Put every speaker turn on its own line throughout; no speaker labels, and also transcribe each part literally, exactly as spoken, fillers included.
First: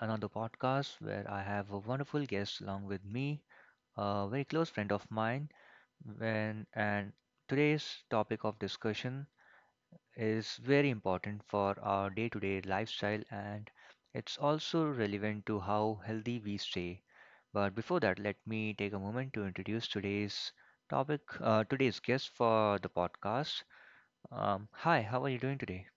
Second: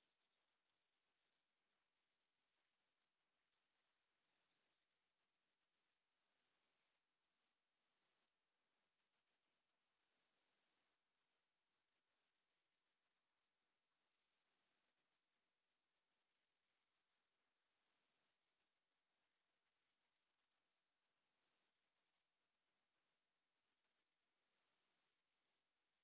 another podcast where I have a wonderful guest along with me, a very close friend of mine. When, and today's topic of discussion is very important for our day to day lifestyle and it's also relevant to how healthy we stay. But before that, let me take a moment to introduce today's topic, uh, today's guest for the podcast. Um, hi, how are you doing today?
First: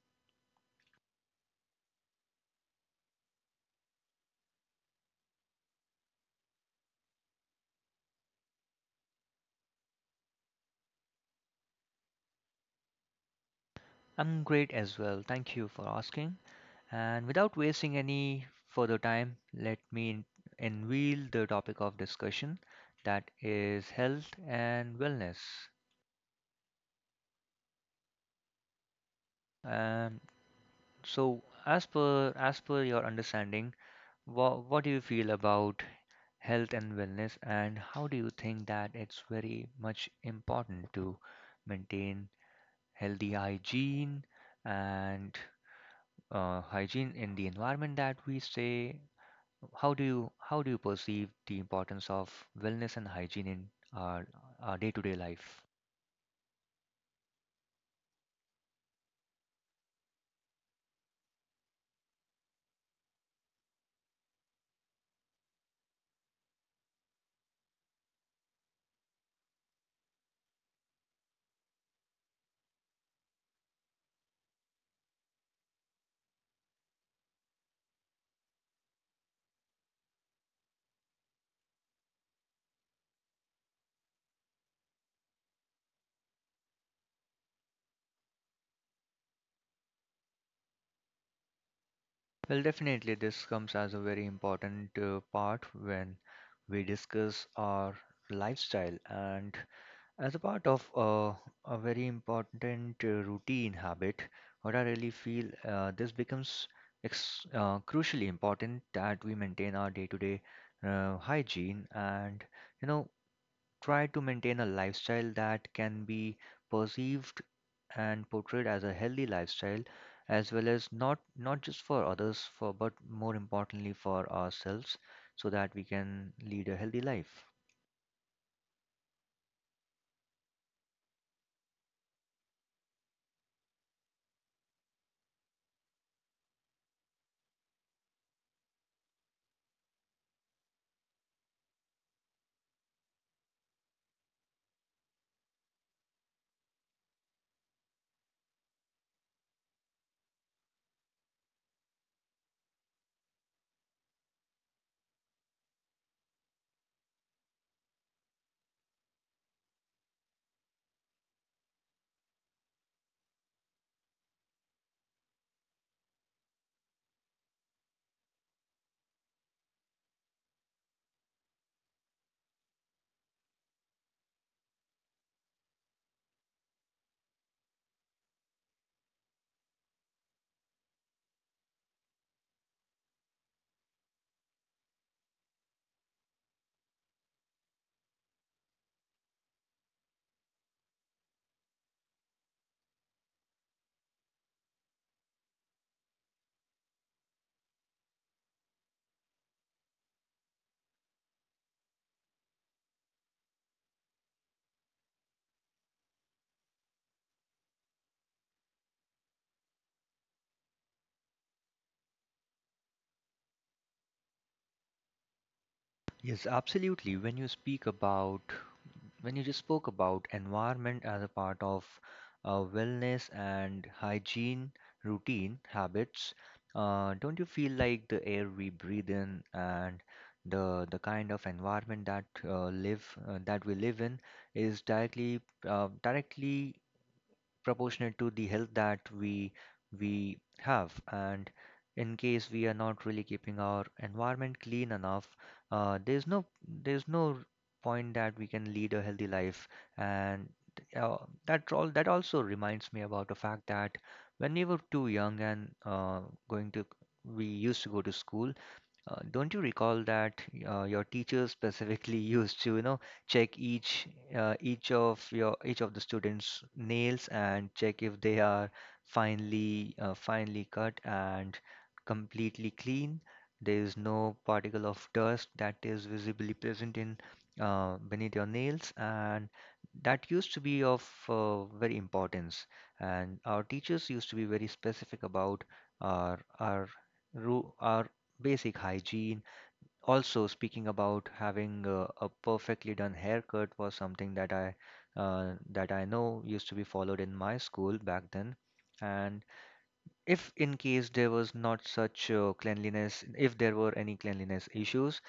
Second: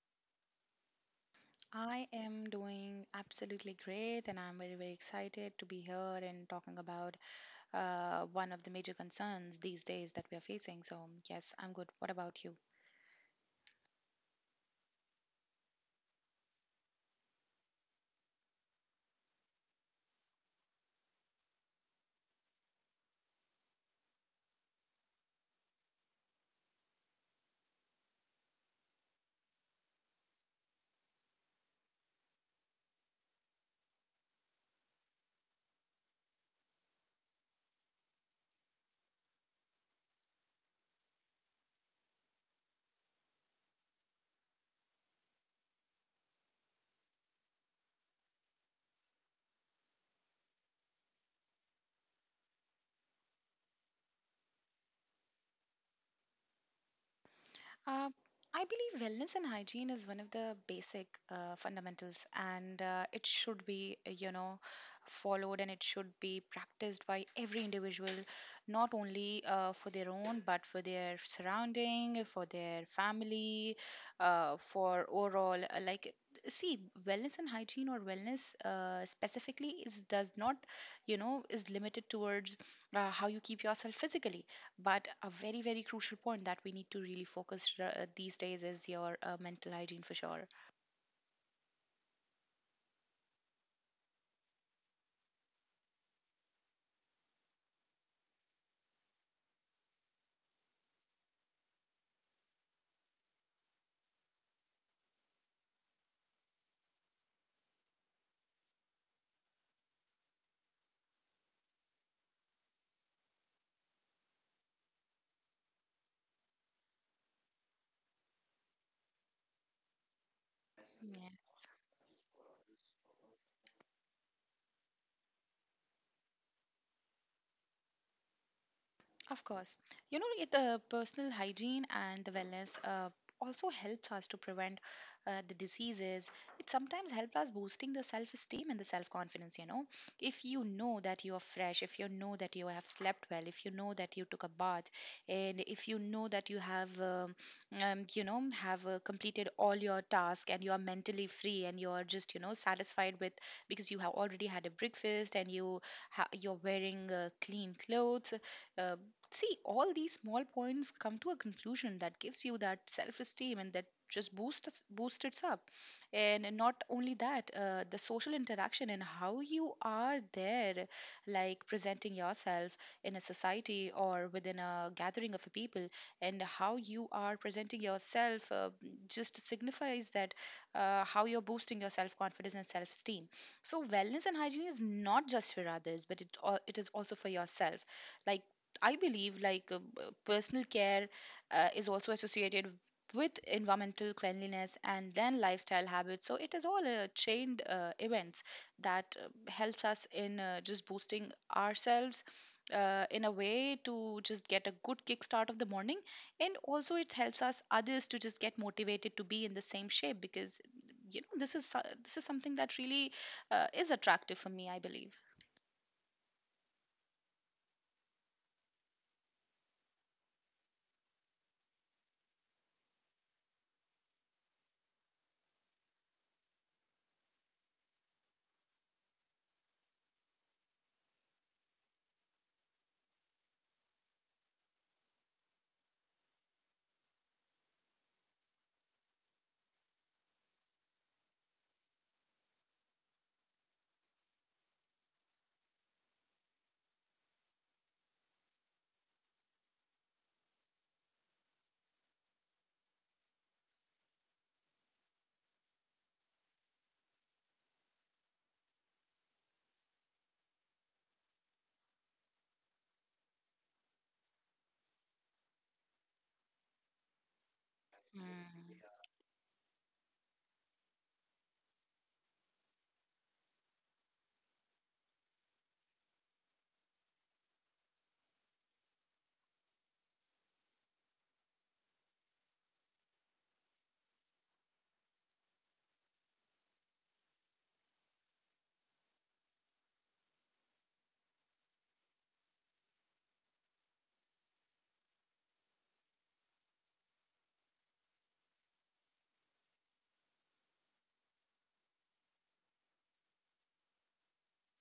I am doing absolutely great, and I'm very, very excited to be here and talking about uh, one of the major concerns these days that we are facing. So, yes, I'm good. What about you?
I'm great as well. Thank you for asking. And without wasting any further time, let me unveil the topic of discussion that is health and wellness. Um, so, as per as per your understanding, wha what do you feel about health and wellness, and how do you think that it's very much important to maintain healthy hygiene and uh, hygiene in the environment that we stay. How do you how do you perceive the importance of wellness and hygiene in our our day-to-day life?
Uh, I believe wellness and hygiene is one of the basic uh, fundamentals, and uh, it should be, uh, you know, followed and it should be practiced by every individual, not only uh, for their own, but for their surrounding, for their family, uh, for overall. uh, Like, see, wellness and hygiene or wellness uh, specifically is does not, you know, is limited towards uh, how you keep yourself physically, but a very, very crucial point that we need to really focus uh, these days is your uh, mental hygiene for sure.
Well, definitely this comes as a very important uh, part when we discuss our lifestyle and as a part of uh, a very important uh, routine habit, what I really feel uh, this becomes ex uh, crucially important that we maintain our day-to-day uh, hygiene and you know try to maintain a lifestyle that can be perceived and portrayed as a healthy lifestyle as well, as not not
Yes.
just for others for but more importantly for ourselves, so that we can lead a healthy life.
Of course. You know, it, the personal hygiene and the wellness uh, also helps us to prevent uh, the diseases. It sometimes helps us boosting the self-esteem and the self-confidence, you know. If you know that you are fresh, if you know that you have slept well, if you know that you took a bath, and if you know that you have, um, um, you know, have uh, completed all your tasks and you are mentally free and you are just, you know, satisfied with because you have already had a breakfast and you ha- you're wearing uh, clean clothes. uh, See, all these small points come to a conclusion that gives you that self-esteem and that just boosts boosts it up. And not only that, uh, the social interaction and how you are there, like presenting yourself in a society or within a gathering of people, and how you are presenting yourself uh, just signifies that uh, how you're boosting your self-confidence and self-esteem. So wellness and hygiene is not just for others, but it, al- it is also for yourself. Like, I believe, like, uh, b- personal care uh, is also associated with environmental cleanliness and then lifestyle habits. So it is all a chained uh, events that uh, helps us in uh, just boosting ourselves uh, in a way to just get a good kickstart of the morning. And also it helps us others to just get motivated to be in the same shape, because you know this is so- this is something that really uh, is attractive for me, I believe.
Yes, absolutely. When you speak about when you just spoke about environment as a part of uh, wellness and hygiene routine habits, uh, don't you feel like the air we breathe in and the the kind of environment that uh, live uh, that we live in is directly uh, directly proportionate to the health that we we have? And in case we are not really keeping our environment clean enough, uh, there's no there's no point that we can lead a healthy life. And uh, that all that also reminds me about the fact that when we were too young and uh, going to we used to go to school. Uh, don't you recall that uh, your teachers specifically used to, you know, check each uh, each of your each of the students' nails and check if they are
Mm.
finely uh, finely cut and completely clean. There is no particle of dust that is visibly present in uh, beneath your nails, and that used to be of uh, very importance. And our teachers used to be very specific about our our ru- our basic hygiene. Also, speaking about having a, a perfectly done haircut was something that I uh, that I know used to be followed in my school back then, and if in case there was not such uh, cleanliness, if there were any cleanliness issues,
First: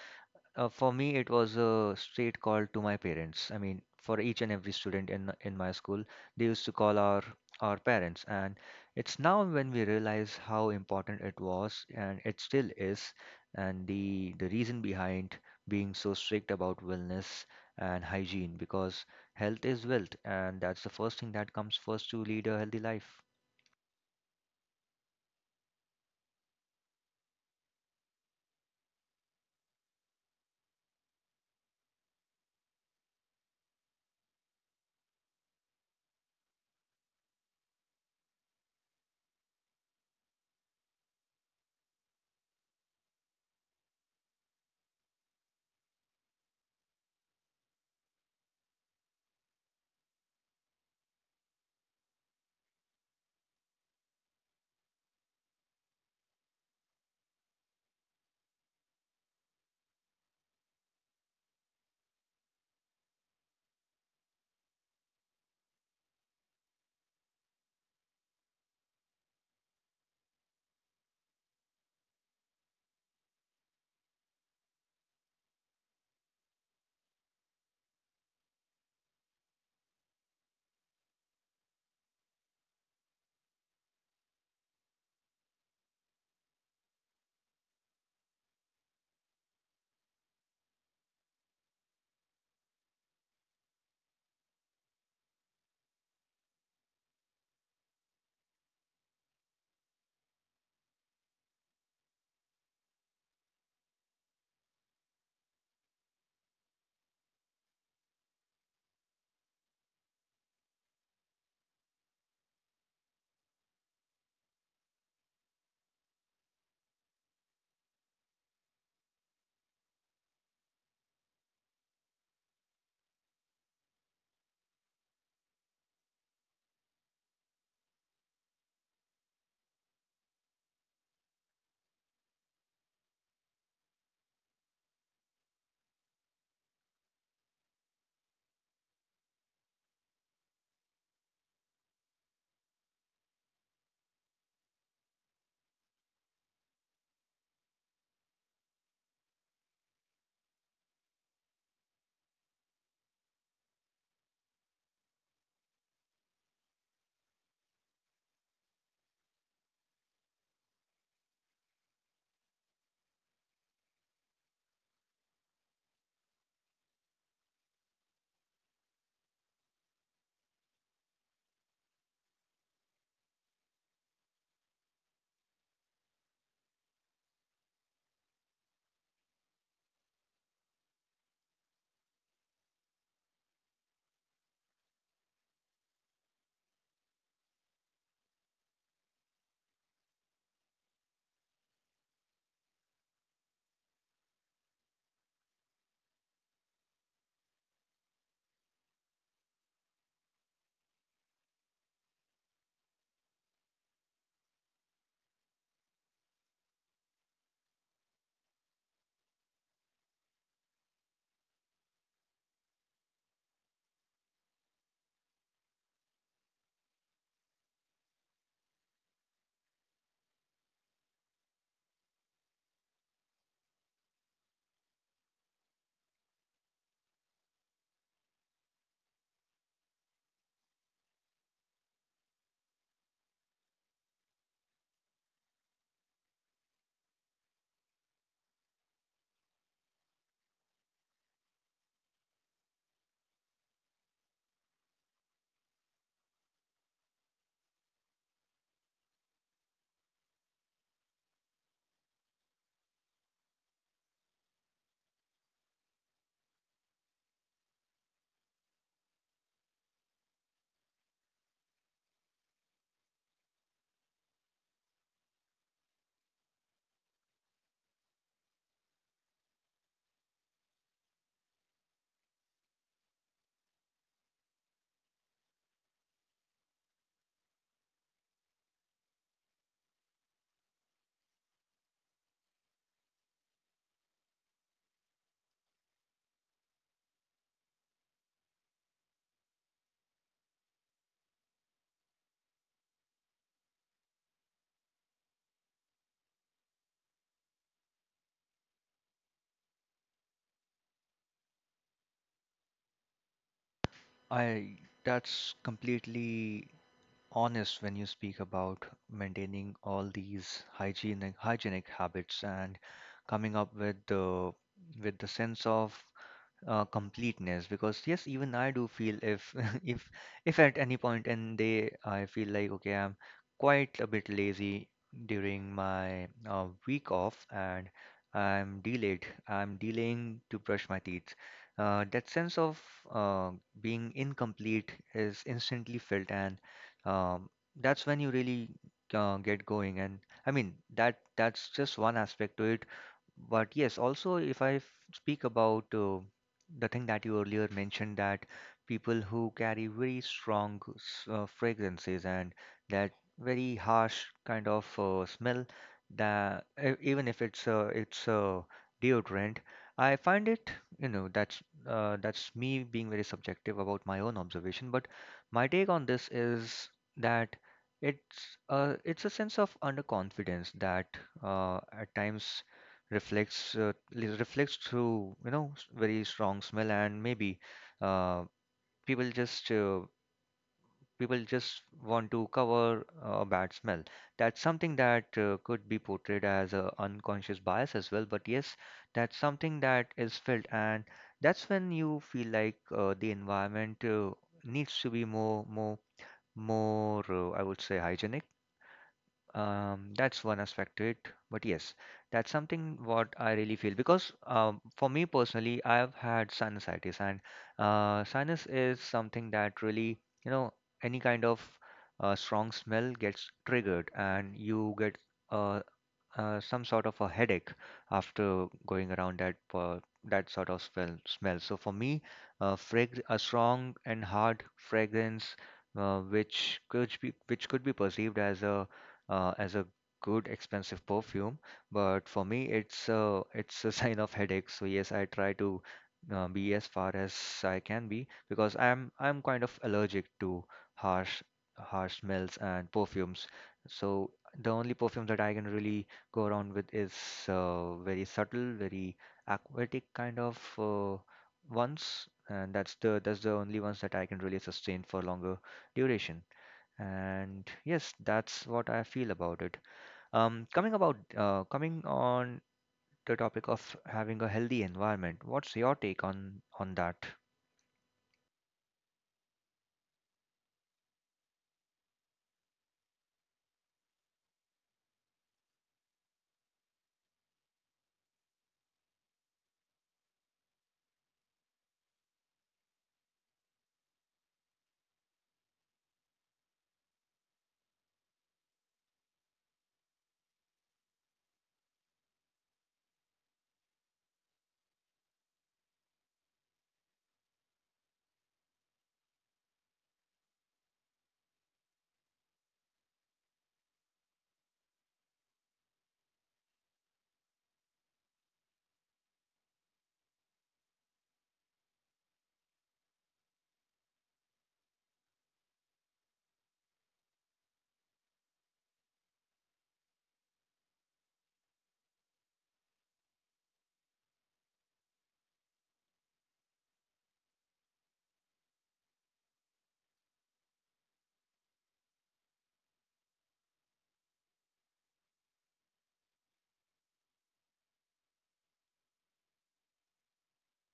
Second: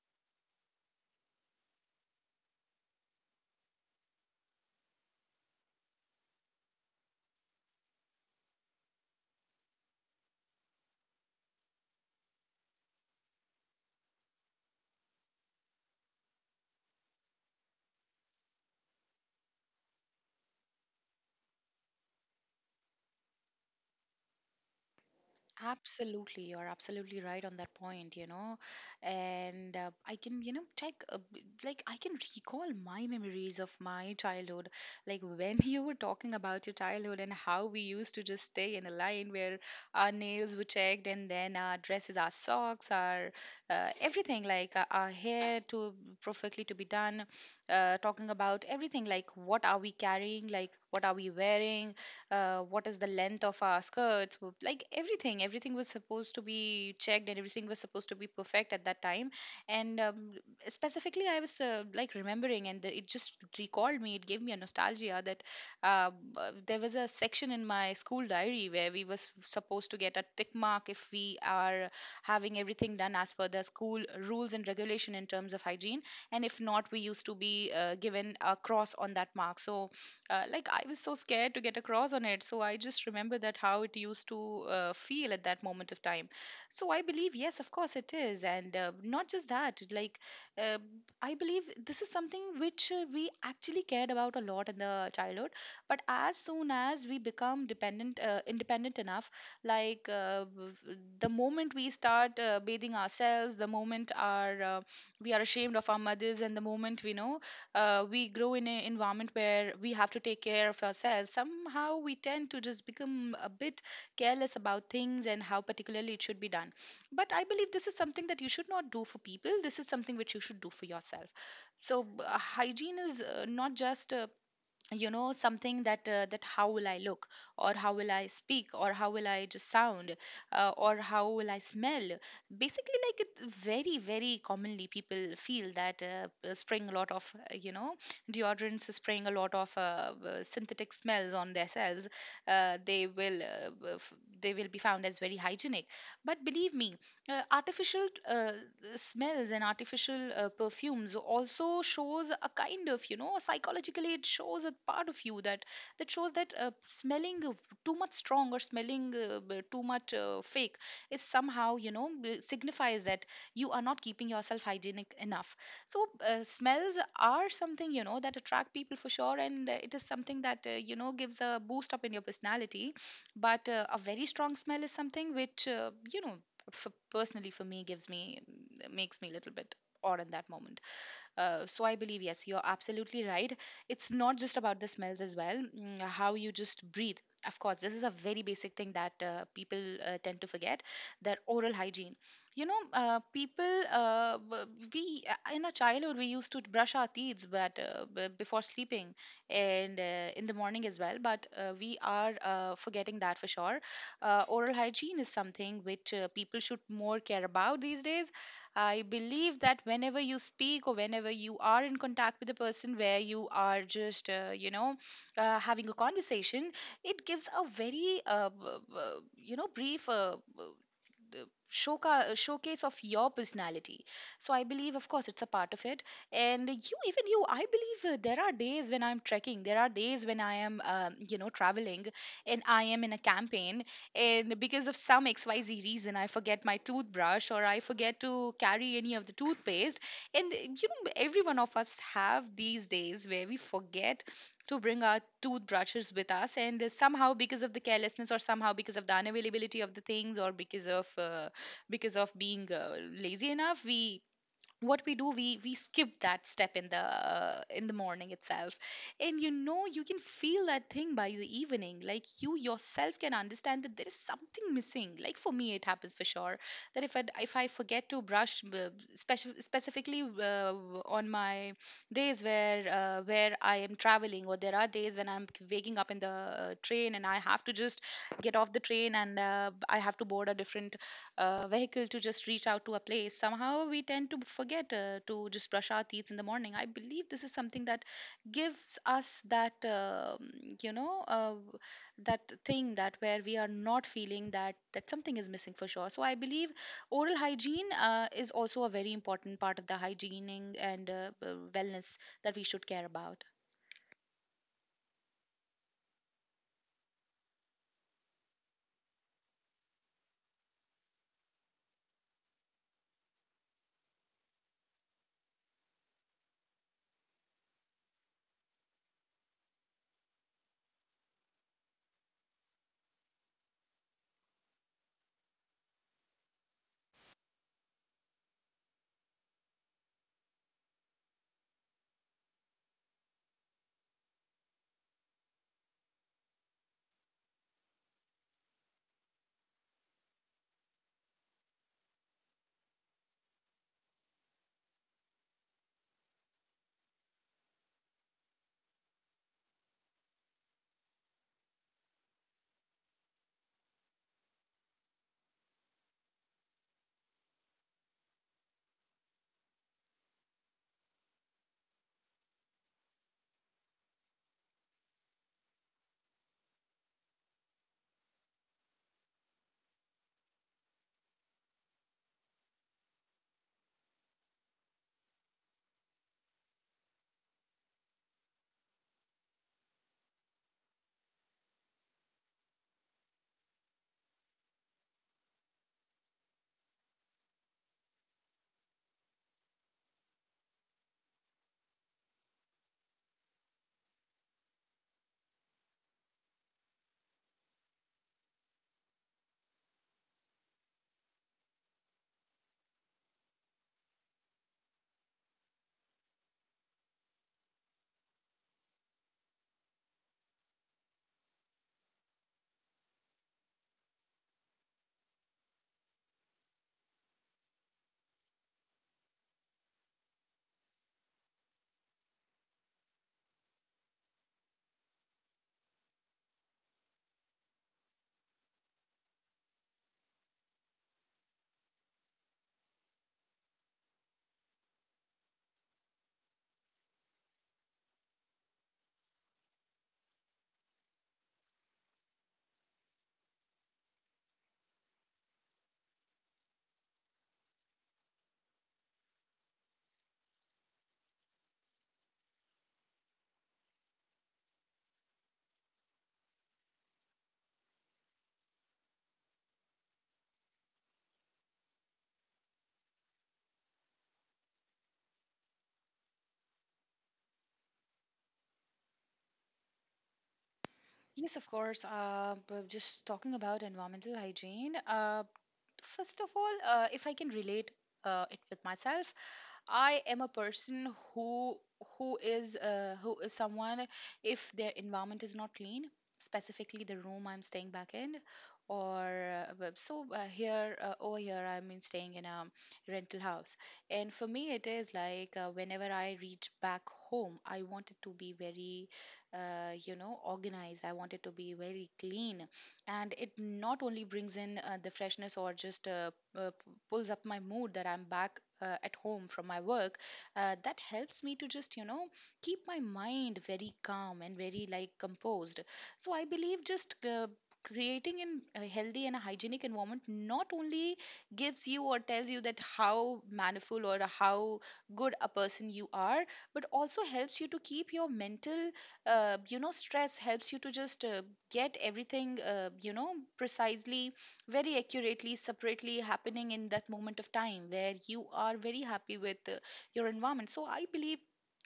uh, for me it was a straight call to my parents. I mean, for each and every student in in my school, they used to call our our parents, and it's now when we realize how important it was, and it still is, and the the reason behind being so strict about wellness and hygiene, because health is wealth, and that's the first thing that comes first to lead a healthy life.
Absolutely, you're absolutely right on that point, you know. And uh, I can, you know, take a b like I can recall my memories of my childhood. Like when you were talking about your childhood and how we used to just stay in a line where our nails were checked, and then our dresses, our socks, our uh, everything, like our, our hair to perfectly to be done. Uh, talking about everything, like what are we carrying, like what are we wearing, uh, what is the length of our skirts, w- like everything. Everything was supposed to be checked and everything was supposed to be perfect at that time. And um, specifically, I was uh, like remembering, and it just recalled me, it gave me a nostalgia that um, uh, b- there was a section in my school diary where we was supposed to get a tick mark if we are having everything done as per the school rules and regulation in terms of hygiene, and if not, we used to be uh, given a cross on that mark. So uh, like I was so scared to get across on it. So I just remember that how it used to uh, feel at that moment of time. So I believe, yes, of course it is. And uh, not just that, like, uh, I believe this is something which uh, we actually cared about a lot in the childhood. But as soon as we become dependent, uh, independent enough, like, uh, w- w- the moment we start uh, bathing ourselves, the moment our uh, we are ashamed of our mothers, and the moment we know uh, we grow in an environment where we have to take care of ourselves, somehow we tend to just become a bit careless about things and how particularly it should be done. But I believe this is something that you should not do for people. This is something which you should do for yourself. So, b- uh, hygiene is uh, not just uh, you know something that uh, that how will I look, or how will I speak, or how will I just sound, uh, or how will I smell. Basically, like, it very, very commonly people feel that uh, uh, spraying a lot of uh, you know deodorants, spraying a lot of uh, uh, synthetic smells on their cells, uh, they will uh, uh, f- they will be found as very hygienic. But believe me, uh, artificial uh, smells and artificial uh, perfumes also shows a kind of, you know, psychologically, it shows a part of you that that shows that uh, smelling of too much strong or smelling uh, b- too much uh, fake is somehow, you know, b- signifies that you are not keeping yourself hygienic enough. So uh, smells are something, you know, that attract people for sure, and uh, it is something that uh, you know gives a boost up in your personality. But uh, a very strong smell is something which uh, you know, for personally for me, gives me makes me a little bit odd in that moment. Uh, so I believe, yes, you're absolutely right. It's not just about the smells as well, mm, how you just breathe. Of course, this is a very basic thing that uh, people uh, tend to forget their oral hygiene. You know, uh, people, uh, b- we uh, in our childhood, we used to brush our teeth, but, uh, b- before sleeping, and uh, in the morning as well, but uh, we are uh, forgetting that for sure. Uh, oral hygiene is something which uh, people should more care about these days. I believe that whenever you speak or whenever you are in contact with a person where you are just, uh, you know, uh, having a conversation, it gives a very, uh, b- b- you know, brief. Uh, the showca- uh, showcase of your personality. So I believe, of course, it's a part of it. And you, even you, I believe, uh, there are days when I'm trekking, there are days when I am, um, you know traveling, and I am in a campaign, and because of some xyz reason I forget my toothbrush or I forget to carry any of the toothpaste. And uh, you know, every one of us have these days where we forget to bring our toothbrushes with us, and uh, somehow because of the carelessness, or somehow because of the unavailability of the things, or because of uh, because of being uh, lazy enough, we what we do we we skip that step in the uh, in the morning itself. And you know, you can feel that thing by the evening, like you yourself can understand that there is something missing. Like for me, it happens for sure that if i if I forget to brush, uh, speci- specifically uh, on my days where, uh, where I am traveling, or there are days when I'm waking up in the uh, train and I have to just get off the train and uh, I have to board a different uh, vehicle to just reach out to a place, somehow we tend to forget uh, to just brush our teeth in the morning. I believe this is something that gives us that, um you know, uh, that thing that where we are not feeling that that something is missing for sure. So I believe oral hygiene uh, is also a very important part of the hygiening and uh, uh, wellness that we should care about.
I That's completely honest. When you speak about maintaining all these hygienic hygienic habits and coming up with the, with the sense of uh, completeness, because yes, even I do feel, if if if at any point in day I feel like, okay, I'm quite a bit lazy during my uh, week off and i'm delayed I'm delaying to brush my teeth, uh, that sense of uh, being incomplete is instantly felt. And um, that's when you really uh, get going. And I mean, that that's just one aspect to it. But yes, also if I f- speak about uh, the thing that you earlier mentioned, that people who carry very strong s- uh, fragrances and that very harsh kind of uh, smell, that e- even if it's, uh, it's uh, deodorant, I find it, you know, that's uh, that's me being very subjective about my own observation. But my take on this is that it's uh, it's a sense of underconfidence that uh, at times reflects uh, li- reflects through you know s- very strong smell. And maybe uh, people just uh, people just want to cover a bad smell. That's something that uh, could be portrayed as a unconscious bias as well, but yes, that's something that is felt, and that's when you feel like uh, the environment uh, needs to be more more more uh, I would say, hygienic. Um, that's one aspect to it, but yes, that's something what I really feel, because um, for me personally, I've had sinusitis, and uh, sinus is something that really, you know, any kind of uh, strong smell gets triggered, and you get a uh, some sort of a headache after going around that uh, that sort of smell. smell. So for me, uh, frag a strong and hard fragrance, uh, which could be, which could be perceived as a uh, as a good expensive perfume, but for me, it's a it's a sign of headache. So yes, I try to uh, be as far as I can be, because I'm I'm kind of allergic to harsh harsh smells and perfumes. So the only perfume that I can really go around with is uh, very subtle, very aquatic kind of uh, ones, and that's the, that's the only ones that I can really sustain for longer duration. And yes, that's what I feel about it. Um, coming about uh, coming on the topic of having a healthy environment, what's your take on on that?
Yes, of course. Uh, b- just talking about environmental hygiene. Uh, first of all, uh, if I can relate uh, it with myself, I am a person who who is uh, who is someone if their environment is not clean, specifically the room I'm staying back in, or uh, w- so uh, here uh, over here I mean staying in a rental house, and for me it is like uh, whenever I reach back home, I want it to be very uh, you know organized. I want it to be very clean, and it not only brings in uh, the freshness or just uh, uh, p- pulls up my mood that I'm back uh, at home from my work. Uh, that helps me to just you know keep my mind very calm and very like composed. So I believe just uh, creating an, a healthy and a hygienic environment not only gives you or tells you that how manifold or how good a person you are, but also helps you to keep your mental uh, you know stress, helps you to just uh, get everything, uh, you know precisely, very accurately, separately happening in that moment of time where you are very happy with uh, your environment. So I believe,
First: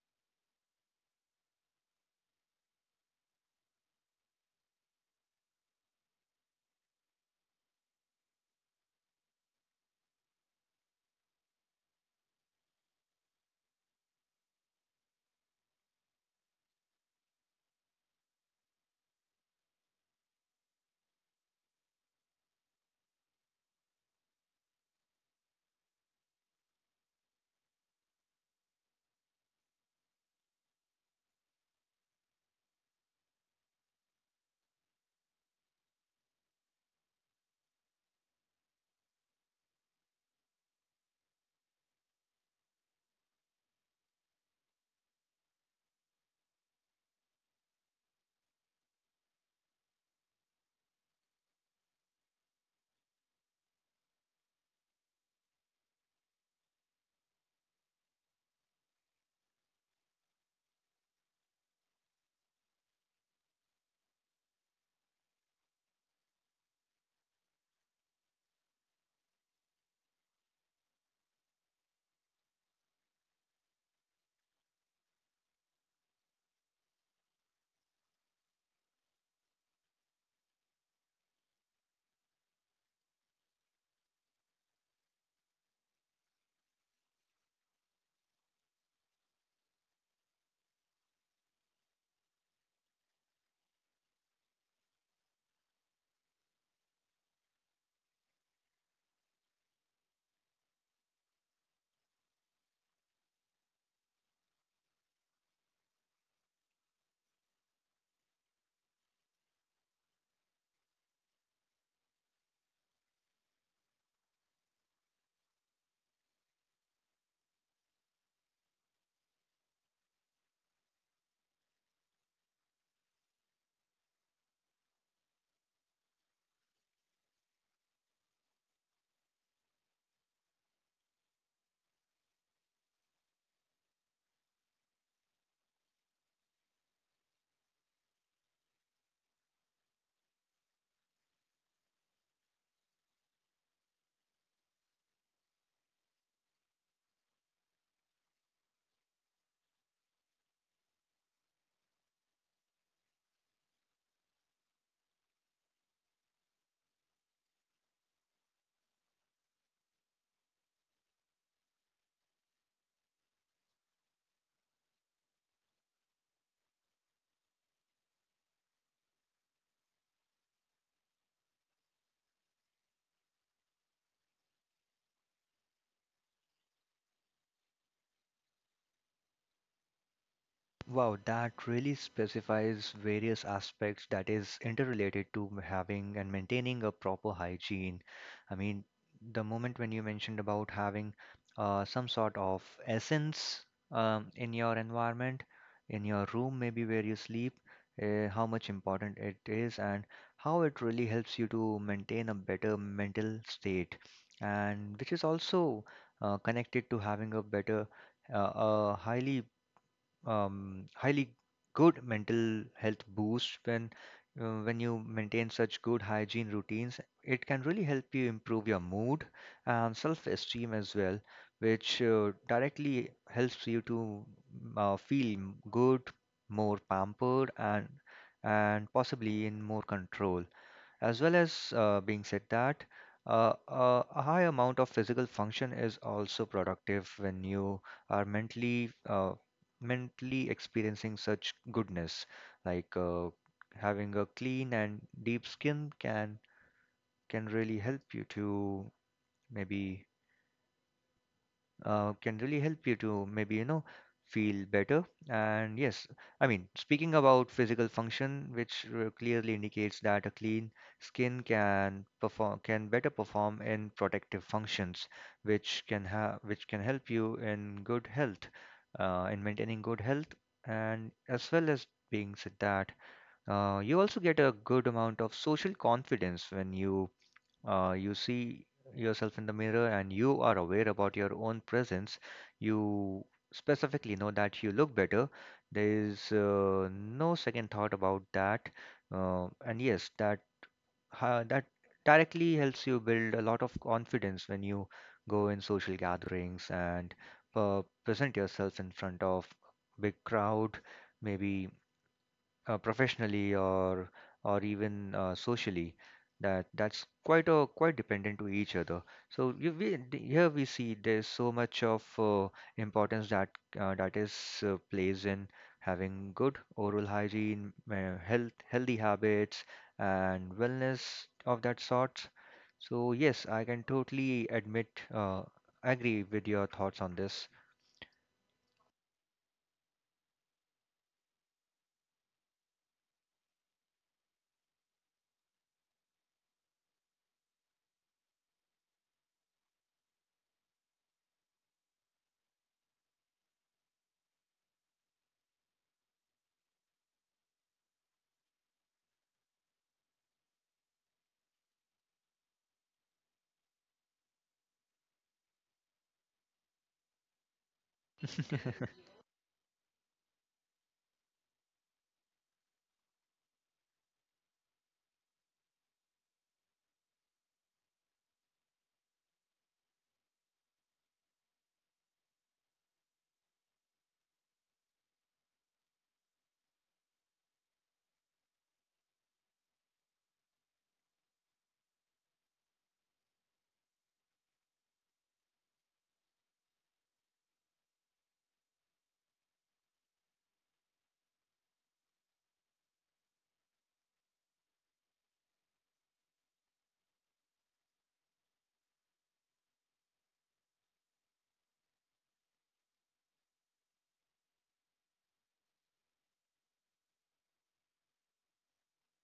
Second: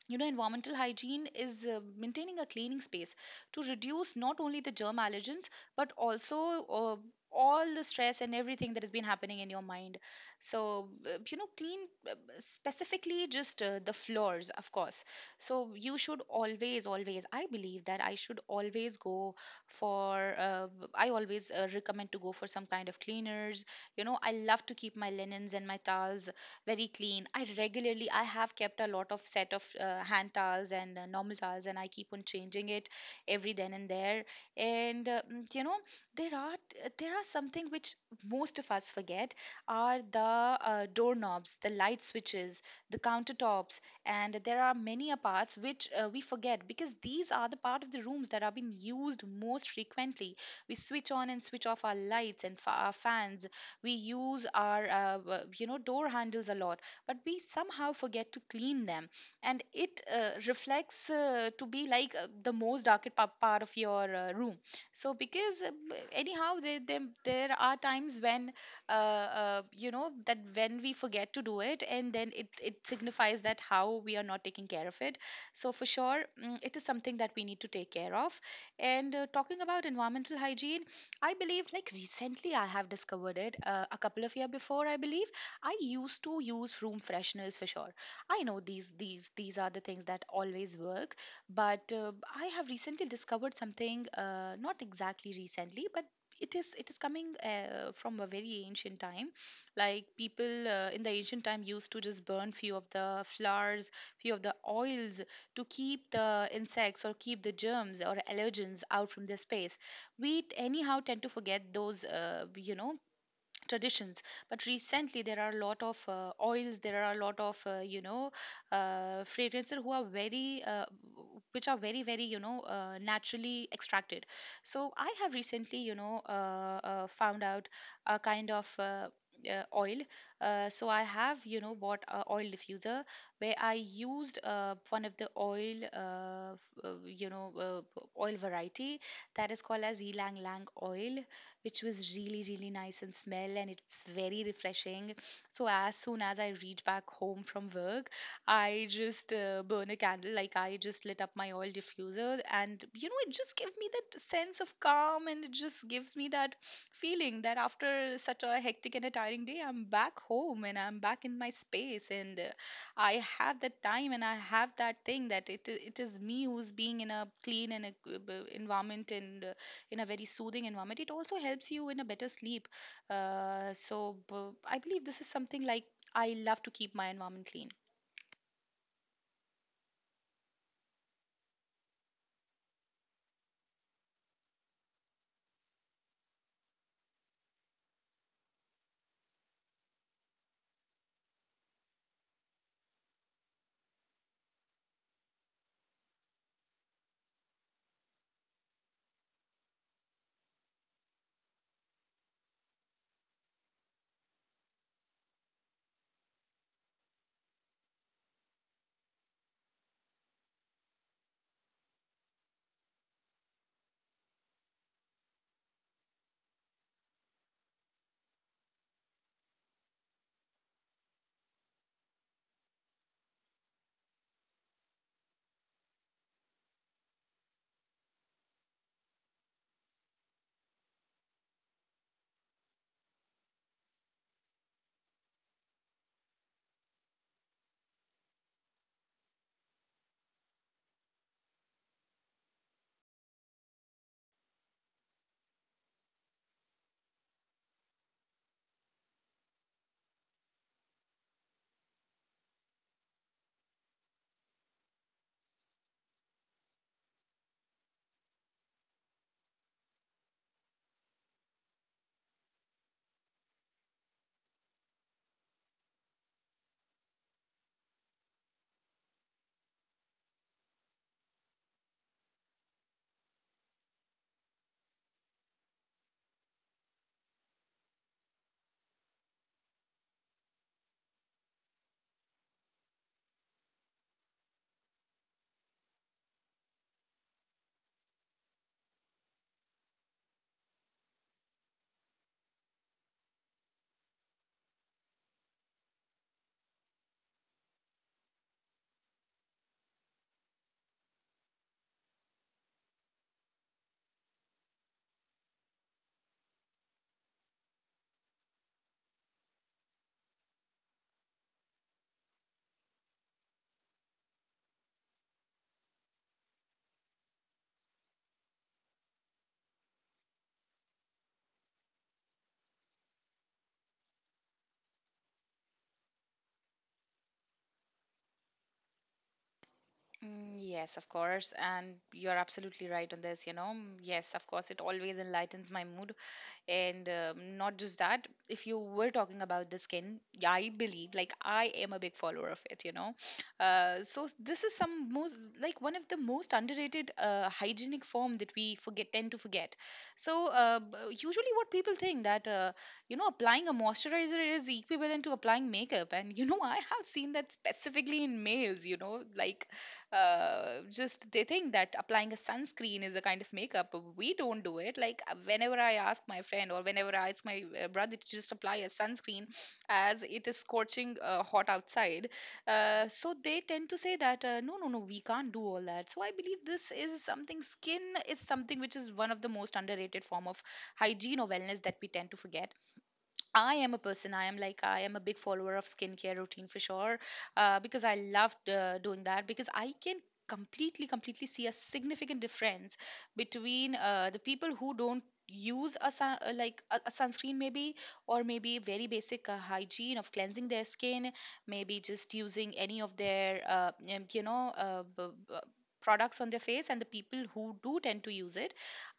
you know environmental hygiene is uh, maintaining a cleaning space to reduce not only the germ allergens, but also uh, all the stress and everything that has been happening in your mind. So uh, you know clean uh, specifically just uh, the floors, of course. So you should always always I believe that I should always go for — uh, I always uh, recommend to go for some kind of cleaners. You know, I love to keep my linens and my towels very clean. I regularly i have kept a lot of set of uh, hand towels and uh, normal towels, and I keep on changing it every then and there. And uh, mm, you know there are uh, there are something which most of us forget, are the uh, doorknobs, the light switches, the countertops. And there are many a parts which uh, we forget, because these are the part of the rooms that are being used most frequently. We switch on and switch off our lights and fa- our fans, we use our uh, w- you know door handles a lot, but we somehow forget to clean them. And it uh, reflects uh, to be like uh, the most darkest pa- part of your uh, room. So because uh, b- anyhow there, there there are times when uh, uh, you know that when we forget to do it, and then it it signifies that how we are not taking care of it. So for sure, mm, it is something that we need to take care of. And uh, talking about environmental hygiene, I believe like recently I have discovered it uh, a couple of year before, I believe. I used to use room fresheners for sure. I know these these these are the things that always work. But uh, I have recently discovered something uh, not exactly recently, but it is it is coming uh, from a very ancient time. Like people uh, in the ancient time used to just burn few of the flowers, few of the oils, to keep the insects or keep the germs or allergens out from their space. We t- anyhow tend to forget those uh, you know traditions. But recently there are a lot of uh, oils, there are a lot of uh, you know uh, fragrances who are very uh, which are very very you know uh, naturally extracted. So I have recently you know uh, uh, found out a kind of uh, uh, oil. Uh, so I have, you know, bought a oil diffuser where I used uh, one of the oil uh, f- uh, you know uh, oil variety that is called as ylang lang oil, which was really, really nice and smell and it's very refreshing. So, as soon as I reach back home from work, I just uh, burn a candle, like I just lit up my oil diffuser, and you know, it just gives me that sense of calm, and it just gives me that feeling that after such a hectic and a tiring day, I'm back home and I'm back in my space. And uh, I have that time and I have that thing that it it is me who's being in a clean and a g- b- environment, and uh, in a very soothing environment. It also helps you in a better sleep. Uh, so b- I believe this is something like I love to keep my environment clean.
Wow, that really specifies various aspects that is interrelated to m- having and maintaining a proper hygiene. I mean, the moment when you mentioned about having uh, some sort of essence um, in your environment, in your room, maybe where you sleep, uh, how much important it is, and how it really helps you to maintain a better mental state, and which is also uh, connected to having a better, uh, a highly, um, highly good mental health boost when uh, when you maintain such good hygiene routines. It can really help you improve your mood and self-esteem as well, which uh, directly helps you to mm, uh, feel good, more pampered, and, and possibly, in more control, as well as uh, being said that, uh, uh, a high amount of physical function is also productive when you are mentally uh, mentally experiencing such goodness. Like uh, having a clean and deep skin can, can really help you to maybe, uh, can really help you to maybe, you know, feel better. And yes, I mean, speaking about physical function, which uh, clearly indicates that a clean skin can perform, can better perform in protective functions, which can have which can help you in good health, uh, in maintaining good health, and as well as being said that, uh, you also get a good amount of social confidence when you uh, you see yourself in the mirror and you are aware about your own presence, you specifically know that you look better. There is uh, no second thought about that. Uh, and yes, that ha that directly helps you build a lot of confidence when you go in social gatherings and uh, present yourself in front of big crowd, maybe uh, professionally, or or even uh, socially. That that's quite a, quite dependent to each other. So you, we, the- here we see there's so much of uh, importance that uh, that is uh, plays in having good oral hygiene, uh, health healthy habits and wellness of that sort. So yes, I can totally admit uh, agree with your thoughts on this.
Mm, Yes, of course. And you're absolutely right on this, you know. Mm, Yes, of course, it always enlightens my mood. And um, not just that, if you were talking about the skin, yeah, I believe, like, I am a big follower of it, you know. Uh, so s- this is some most, like, one of the most underrated uh, hygienic form that we forget, tend to forget. So uh, b- usually what people think that, uh, you know, applying a moisturizer is equivalent to applying makeup. And, you know, I have seen that specifically in males, you know, like, uh, just they think that applying a sunscreen is a kind of makeup. We don't do it. Like uh, whenever I ask my friend, or whenever I ask my uh, brother to just apply a sunscreen as it is scorching uh, hot outside, uh, so they tend to say that, uh, no no no, we can't do all that. So I believe this is something — skin is something which is one of the most underrated form of hygiene or wellness that we tend to forget. I am a person. I am like I am a big follower of skincare routine for sure, uh, because I loved uh, doing that, because I can completely, completely see a significant difference between uh, the people who don't use a sun, uh, like a, a sunscreen maybe, or maybe very basic uh, hygiene of cleansing their skin, maybe just using any of their uh, um, you know uh, b- b- products on their face, and the people who do tend to use it.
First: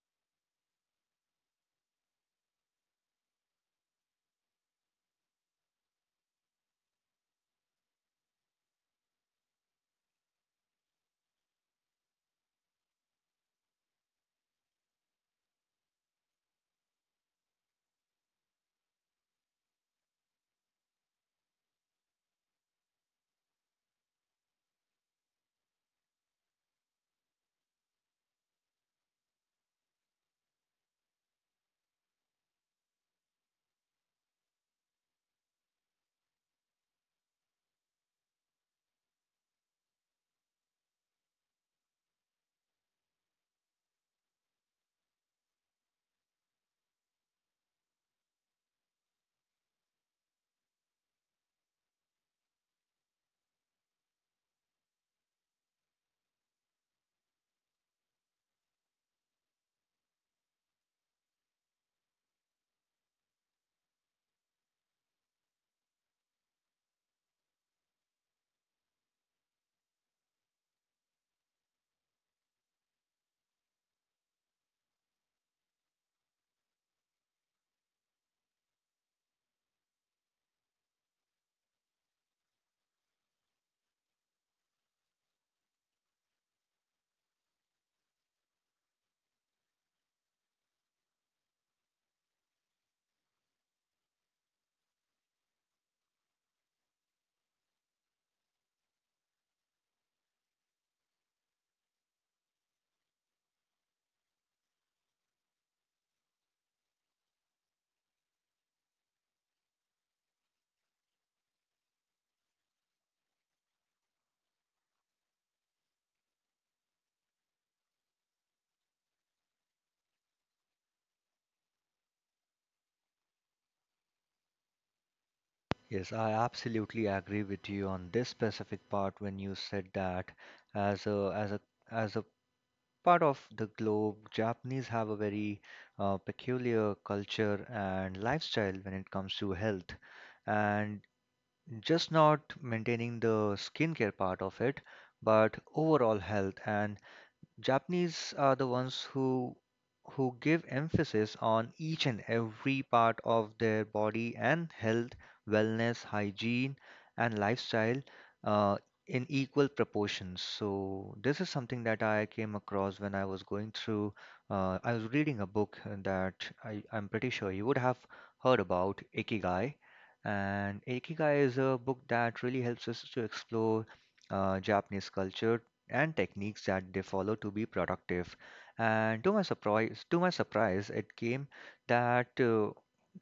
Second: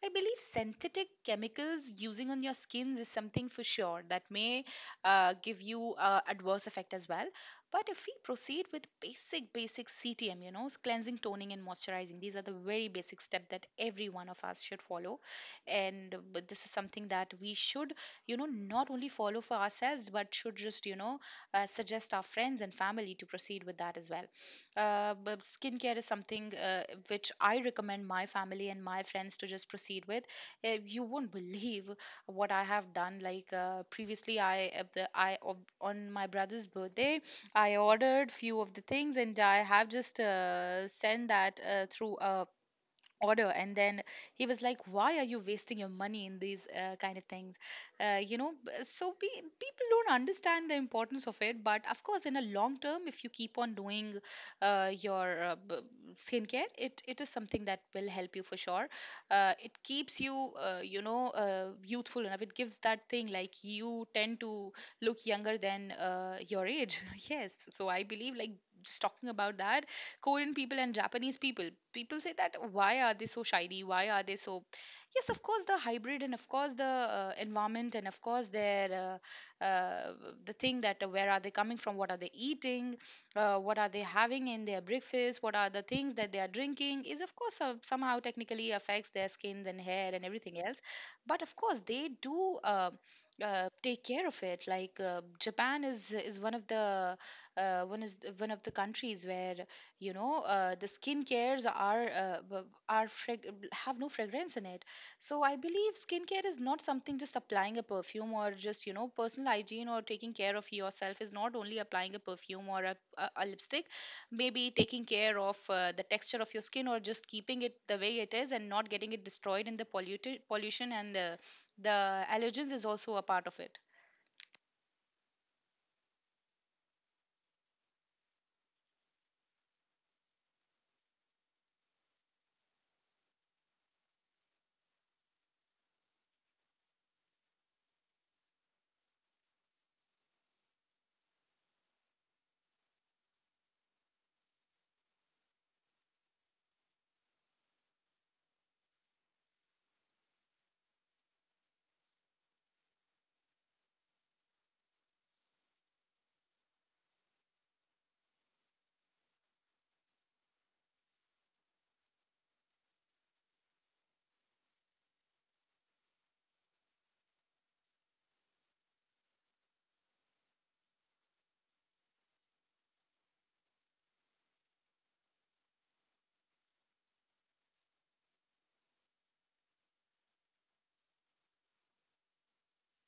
I believe synthetic chemicals using on your skins is something for sure that may uh, give you uh, adverse effect as well. But if we proceed with basic, basic C T M, you know, cleansing, toning, and moisturizing, these are the very basic step that every one of us should follow. And uh, but this is something that we should, you know, not only follow for ourselves, but should just, you know, uh, suggest our friends and family to proceed with that as well. Uh, but skincare is something uh, which I recommend my family and my friends to just proceed with. Uh, you won't believe what I have done. Like uh, previously, I uh, the- I ob- on my brother's birthday, I ordered few of the things and I have just uh, sent that uh, through a order. And then he was like, why are you wasting your money in these uh, kind of things? Uh, you know b- so be, people don't understand the importance of it, but of course in a long term if you keep on doing uh, your uh, b- skincare, it it is something that will help you for sure. Uh, it keeps you uh, you know uh, youthful enough. It gives that thing like you tend to look younger than uh, your age. Yes, so I believe, like, just talking about that, Korean people and Japanese people. People say that why are they so shiny? Why are they so? Yes, of course the hybrid, and of course the uh, environment, and of course their uh, uh, the thing that uh, where are they coming from? What are they eating? Uh, what are they having in their breakfast? What are the things that they are drinking? Is, of course, some somehow technically affects their skin and hair and everything else. But of course they do Uh, uh, take care of it. Like uh, japan is is one of the uh, one is one of the countries where you know uh, the skin cares are uh, b- are frag- have no fragrance in it. So I believe skincare is not something just applying a perfume, or just, you know, personal hygiene or taking care of yourself is not only applying a perfume or a, a, a lipstick. Maybe taking care of uh, the texture of your skin or just keeping it the way it is and not getting it destroyed in the polluted pollution and uh, the allergens is also a part of it.
Yes, I absolutely agree with you on this specific part when you said that, as a as a as a part of the globe, Japanese have a very uh, peculiar culture and lifestyle when it comes to health, and just not maintaining the skincare part of it, but overall health. And Japanese are the ones who who give emphasis on each and every part of their body and health, wellness, hygiene, and lifestyle uh, in equal proportions. So this is something that I came across when I was going through. Uh, I was reading a book that I, I'm pretty sure you would have heard about, Ikigai. And Ikigai is a book that really helps us to explore uh, Japanese culture and techniques that they follow to be productive. And to my surprise, to my surprise, it came that uh,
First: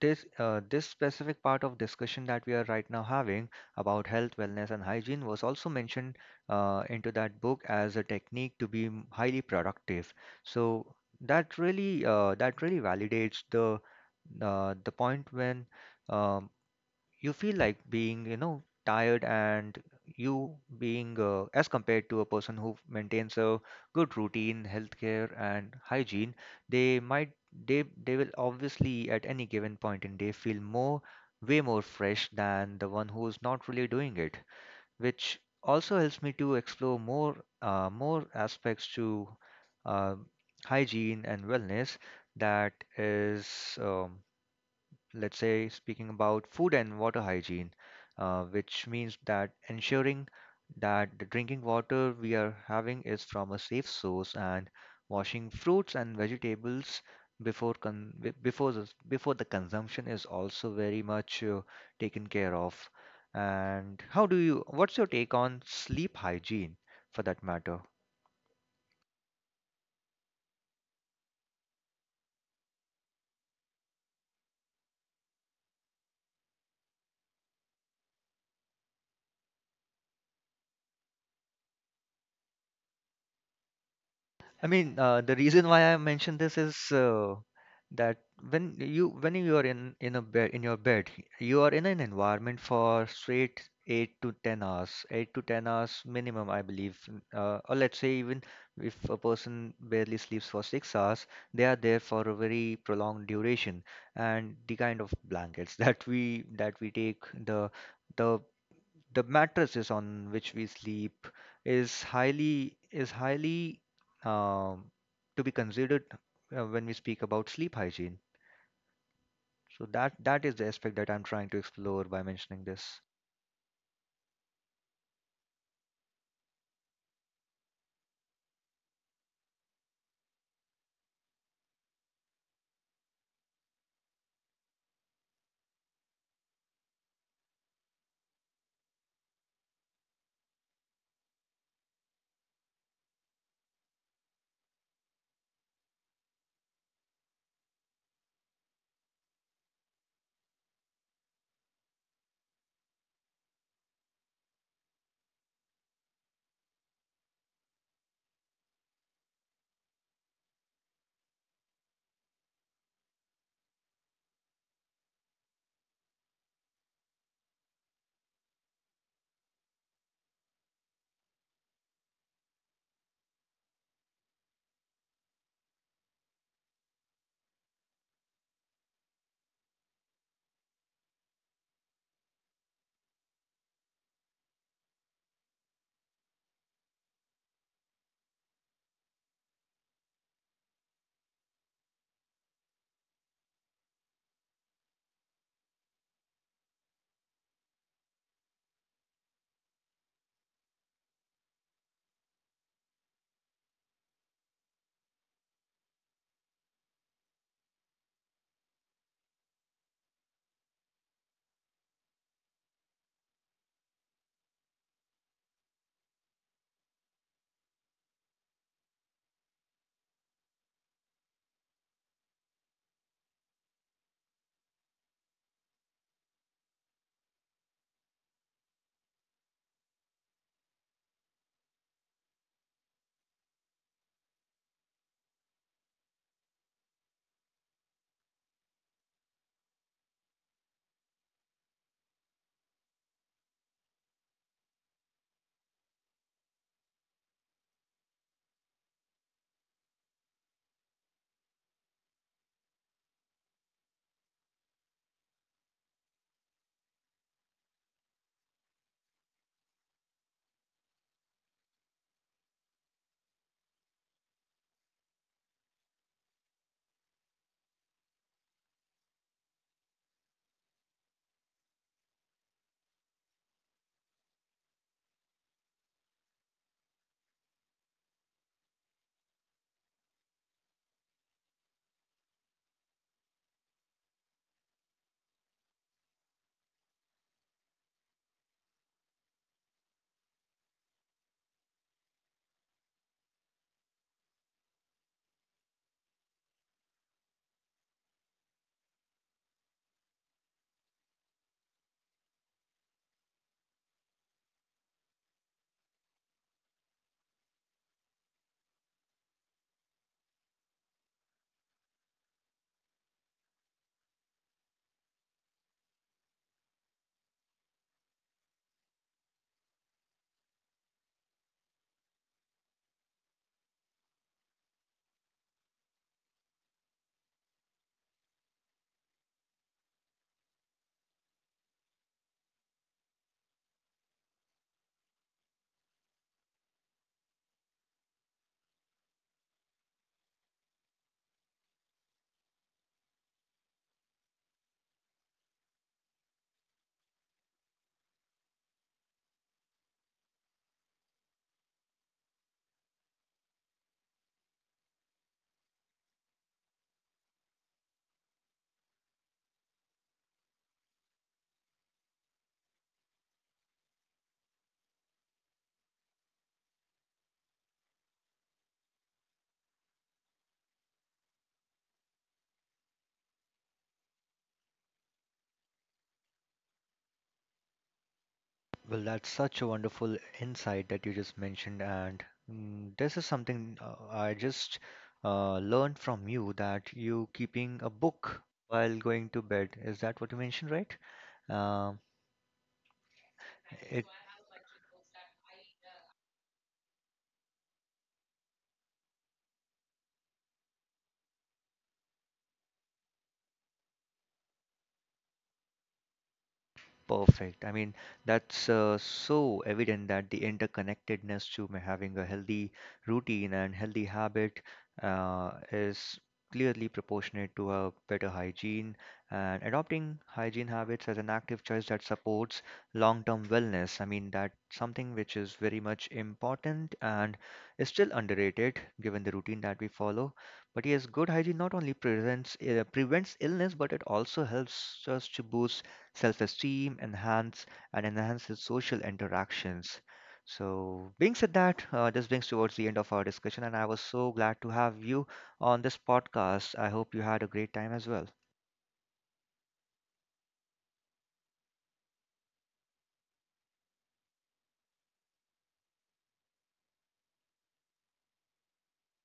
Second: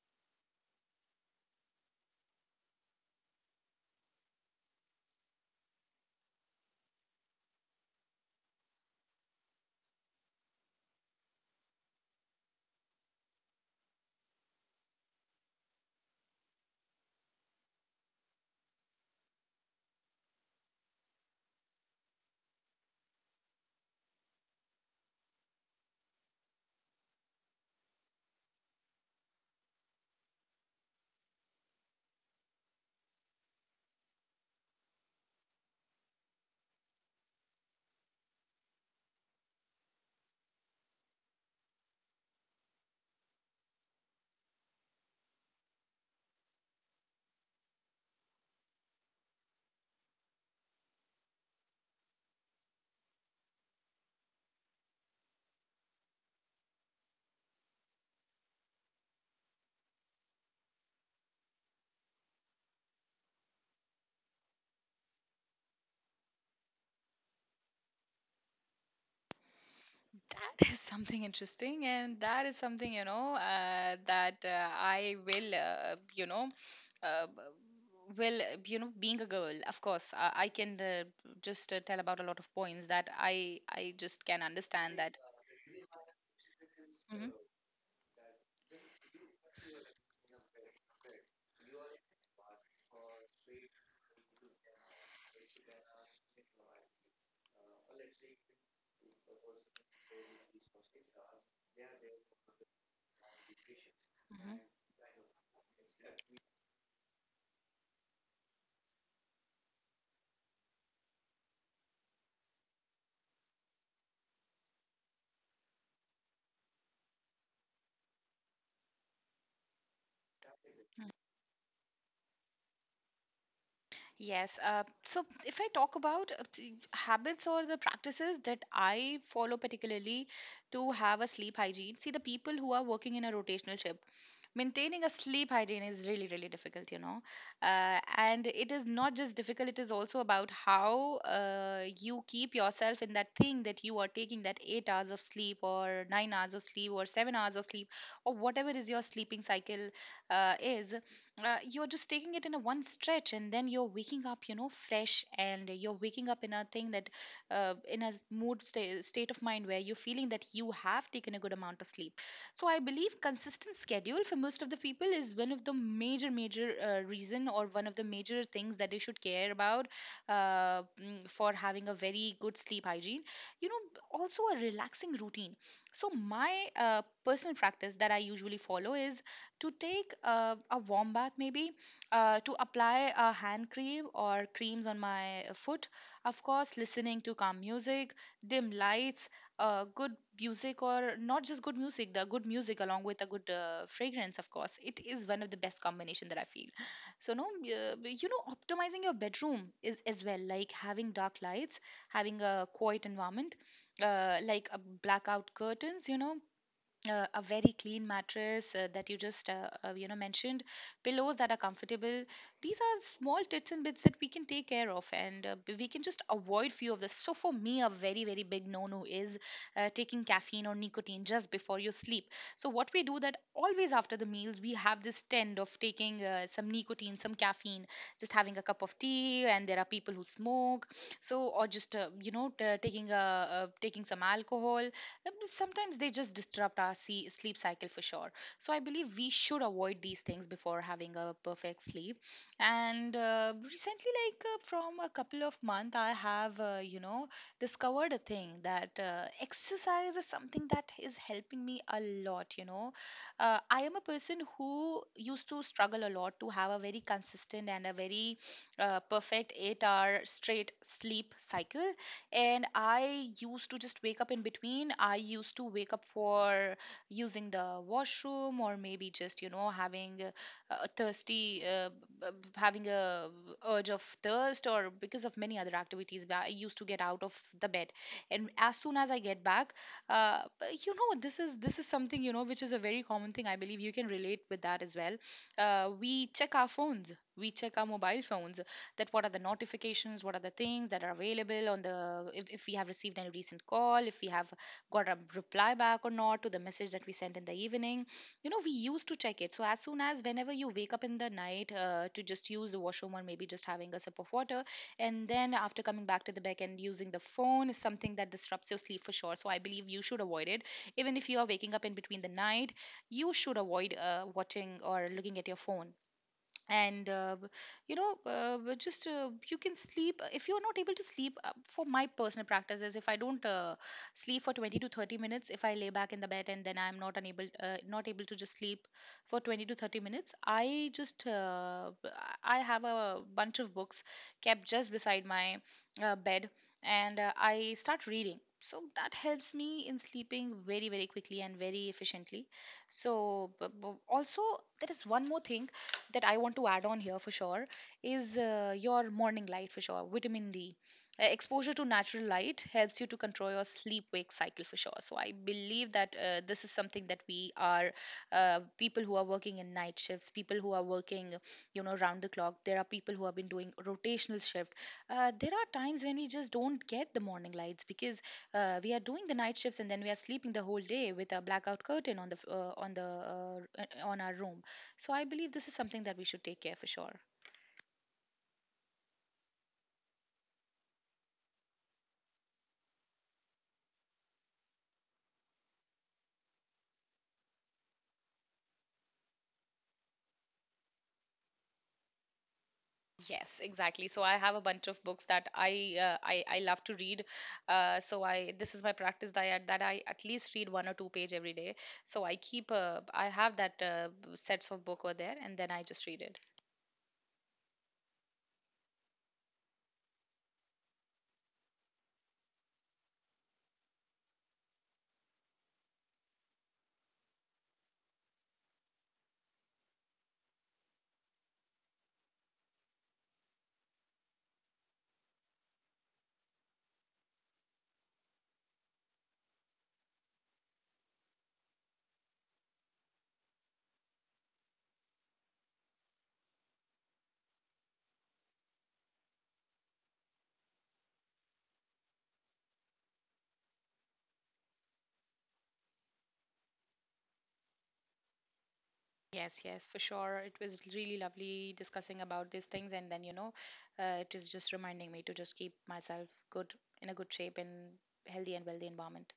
this uh, this specific part of discussion that we are right now having about health, wellness, and hygiene was also mentioned uh, into that book as a technique to be m- highly productive. So that really uh, that really validates the uh, the point when. um you feel like being you know tired, and you being uh, as compared to a person who maintains a good routine healthcare and hygiene, they might they they will obviously, at any given point in day, feel more way more fresh than the one who's not really doing it. Which also helps me to explore more uh, more aspects to uh, hygiene and wellness. That is, um, let's say, speaking about food and water hygiene, uh, which means that ensuring that the drinking water we are having is from a safe source, and washing fruits and vegetables before con- be- before the, before the consumption is also very much uh, taken care of. And how do you, what's your take on sleep hygiene for that matter?
That is something interesting, and that is something, you know uh, that uh, I will, uh, you know, uh, will uh, you know, being a girl, of course, I, I can uh, just uh, tell about a lot of points that I I just can
I mean, uh,
understand
the
that.
reason why I mentioned this is uh,
Mhm,
that when you when you are in in a bed in your bed, you are in an environment for straight eight to ten hours, eight to ten hours minimum, I believe. n- Uh, or let's say, even if a person barely sleeps for six hours, they are there for a very prolonged duration. And the kind of blankets that we that we take, the, the the mattresses on which we sleep is highly, is highly um, to be considered uh, when we speak about sleep hygiene. So that that is the aspect that I'm
mhm,
trying to explore by mentioning this.
yes. Uh, so if I talk about uh, the habits or the practices that I follow particularly to have a sleep hygiene, see the people who are working in a rotational shift, maintaining a sleep hygiene is really, really difficult, you know. Uh, and it is not just difficult, it is also about how uh, you keep yourself in that thing that you are taking that eight hours of sleep or nine hours of sleep or seven hours of sleep or whatever is your sleeping cycle uh, is uh, you're just taking it in a one stretch and then you're waking up you know fresh and you're waking up in a thing that uh, in a mood sta- state of mind where you're feeling that you have taken a good amount of sleep. So I believe consistent schedule for most of the people is one of the major major uh, reason or one of the major things that they should care about, uh, mm, for having a very good sleep hygiene, you know b- also a relaxing routine. So my uh, personal practice that I usually follow is to take uh, a warm bath, maybe uh, to apply a hand cream or creams on my foot. Of course, listening to calm music, dim lights, uh, good music, or not just good music, the good music along with a good uh, fragrance, of course. It is one of the best combination that I feel. So, no, uh, you know, optimizing your bedroom is as well, like having dark lights, having a quiet environment, uh, like a blackout curtains, you know, uh, a very clean mattress uh, that you just uh, uh, you know mentioned, pillows that are comfortable. These are small tits and bits that we can take care of, and uh, b- we can just avoid few of this. So for me a very, very big no no is uh, taking caffeine or nicotine just before you sleep. So what we do that always after the meals we have this trend of taking uh, some nicotine, some caffeine, just having a cup of tea, and there are people who smoke. So or just uh, you know t- taking a, uh, taking some alcohol. Uh, but sometimes they just disrupt our see- sleep cycle for sure. So I believe we should avoid these things before having a perfect sleep. And uh, recently, like uh, from a couple of months, I have, uh, you know, discovered a thing that uh, exercise is something that is helping me a lot, you know. Uh, I am a person who used to struggle a lot to have a very consistent and a very uh, perfect eight hour straight sleep cycle, and I used to just wake up in between. I used to wake up for using the washroom, or maybe just, you know, having a, a thirsty, uh, b- b- having a urge of thirst, or because of many other activities, where I used to get out of the bed. And as soon as I get back, uh, but you know, this is this is something, you know, which is a very common thing. I believe you can relate with that as well. Uh, we check our phones. We check our mobile phones, that what are the notifications, what are the things that are available on the, if, if we have received any recent call, if we have got a reply back or not to the message that we sent in the evening, you know, we used to check it. So as soon as, whenever you wake up in the night uh, to just use the washroom or maybe just having a sip of water, and then after coming back to the back and using the phone is something that disrupts your sleep for sure. So I believe you should avoid it. Even if you are waking up in between the night, you should avoid uh, watching or looking at your phone. And uh, b- you know uh, b- just uh, You can sleep. Uh, if you're not able to sleep uh, for my personal practices, if I don't uh, sleep for twenty to thirty minutes if I lay back in the bed and then I'm not unable uh, not able to just sleep for twenty to thirty minutes, I just uh, b- I have a bunch of books kept just beside my uh, bed, and uh, I start reading, so that helps me in sleeping very, very quickly and very efficiently. So b- b- also there is one more thing that I want to add on here for sure, is uh, your morning light for sure, vitamin D. Uh, exposure to natural light helps you to control your sleep wake cycle for sure. So I believe that uh, this is something that we are uh, people who are working in night shifts, people who are working, you know, round the clock. There are people who have been doing rotational shift. Uh, there are times when we just don't get the morning lights because uh, we are doing the night shifts and then we are sleeping the whole day with a blackout curtain on the f- uh, on the uh, on our room. So I believe this is something that we should take care for sure.
Well, that's such a wonderful insight that you just mentioned, and, mm, this is something uh, I just uh, learned from you, that you keeping a book while going to bed. Is that what you mentioned, right? Um,
Yes, exactly.
it
So I have a bunch of books that I uh, I, I love to read. Uh, so I, this is my practice, that I, that I at least read one or two page every day. So I keep uh, I have that uh, sets of book over there, and then I just read it.
Perfect. I mean, that's uh, so evident that the interconnectedness to ma- having a healthy routine and healthy habit uh, is clearly proportionate to a better hygiene. And adopting hygiene habits as an active choice that supports long-term wellness. I mean, that's something which is very much important and is still underrated given the routine that we follow. But yes, good hygiene not only prevents uh, prevents illness, but it also helps us to boost self-esteem, enhance and enhances social interactions. So, being said that, uh, this brings towards the end of our discussion, and I was so glad to have you on this podcast. I hope you had a great time as well.
Yes, yes, for sure. It was really lovely discussing about these things, and then you know, uh, it is just reminding me to just keep myself good in a good shape and healthy and wealthy environment.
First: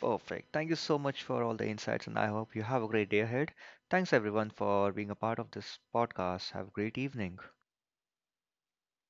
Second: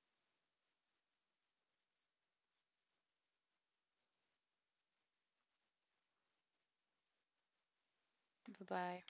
Perfect. Thank you so much for all the insights, and I hope you have a great day ahead. Thanks everyone for being a part of this podcast. Have a great evening.
Bye bye.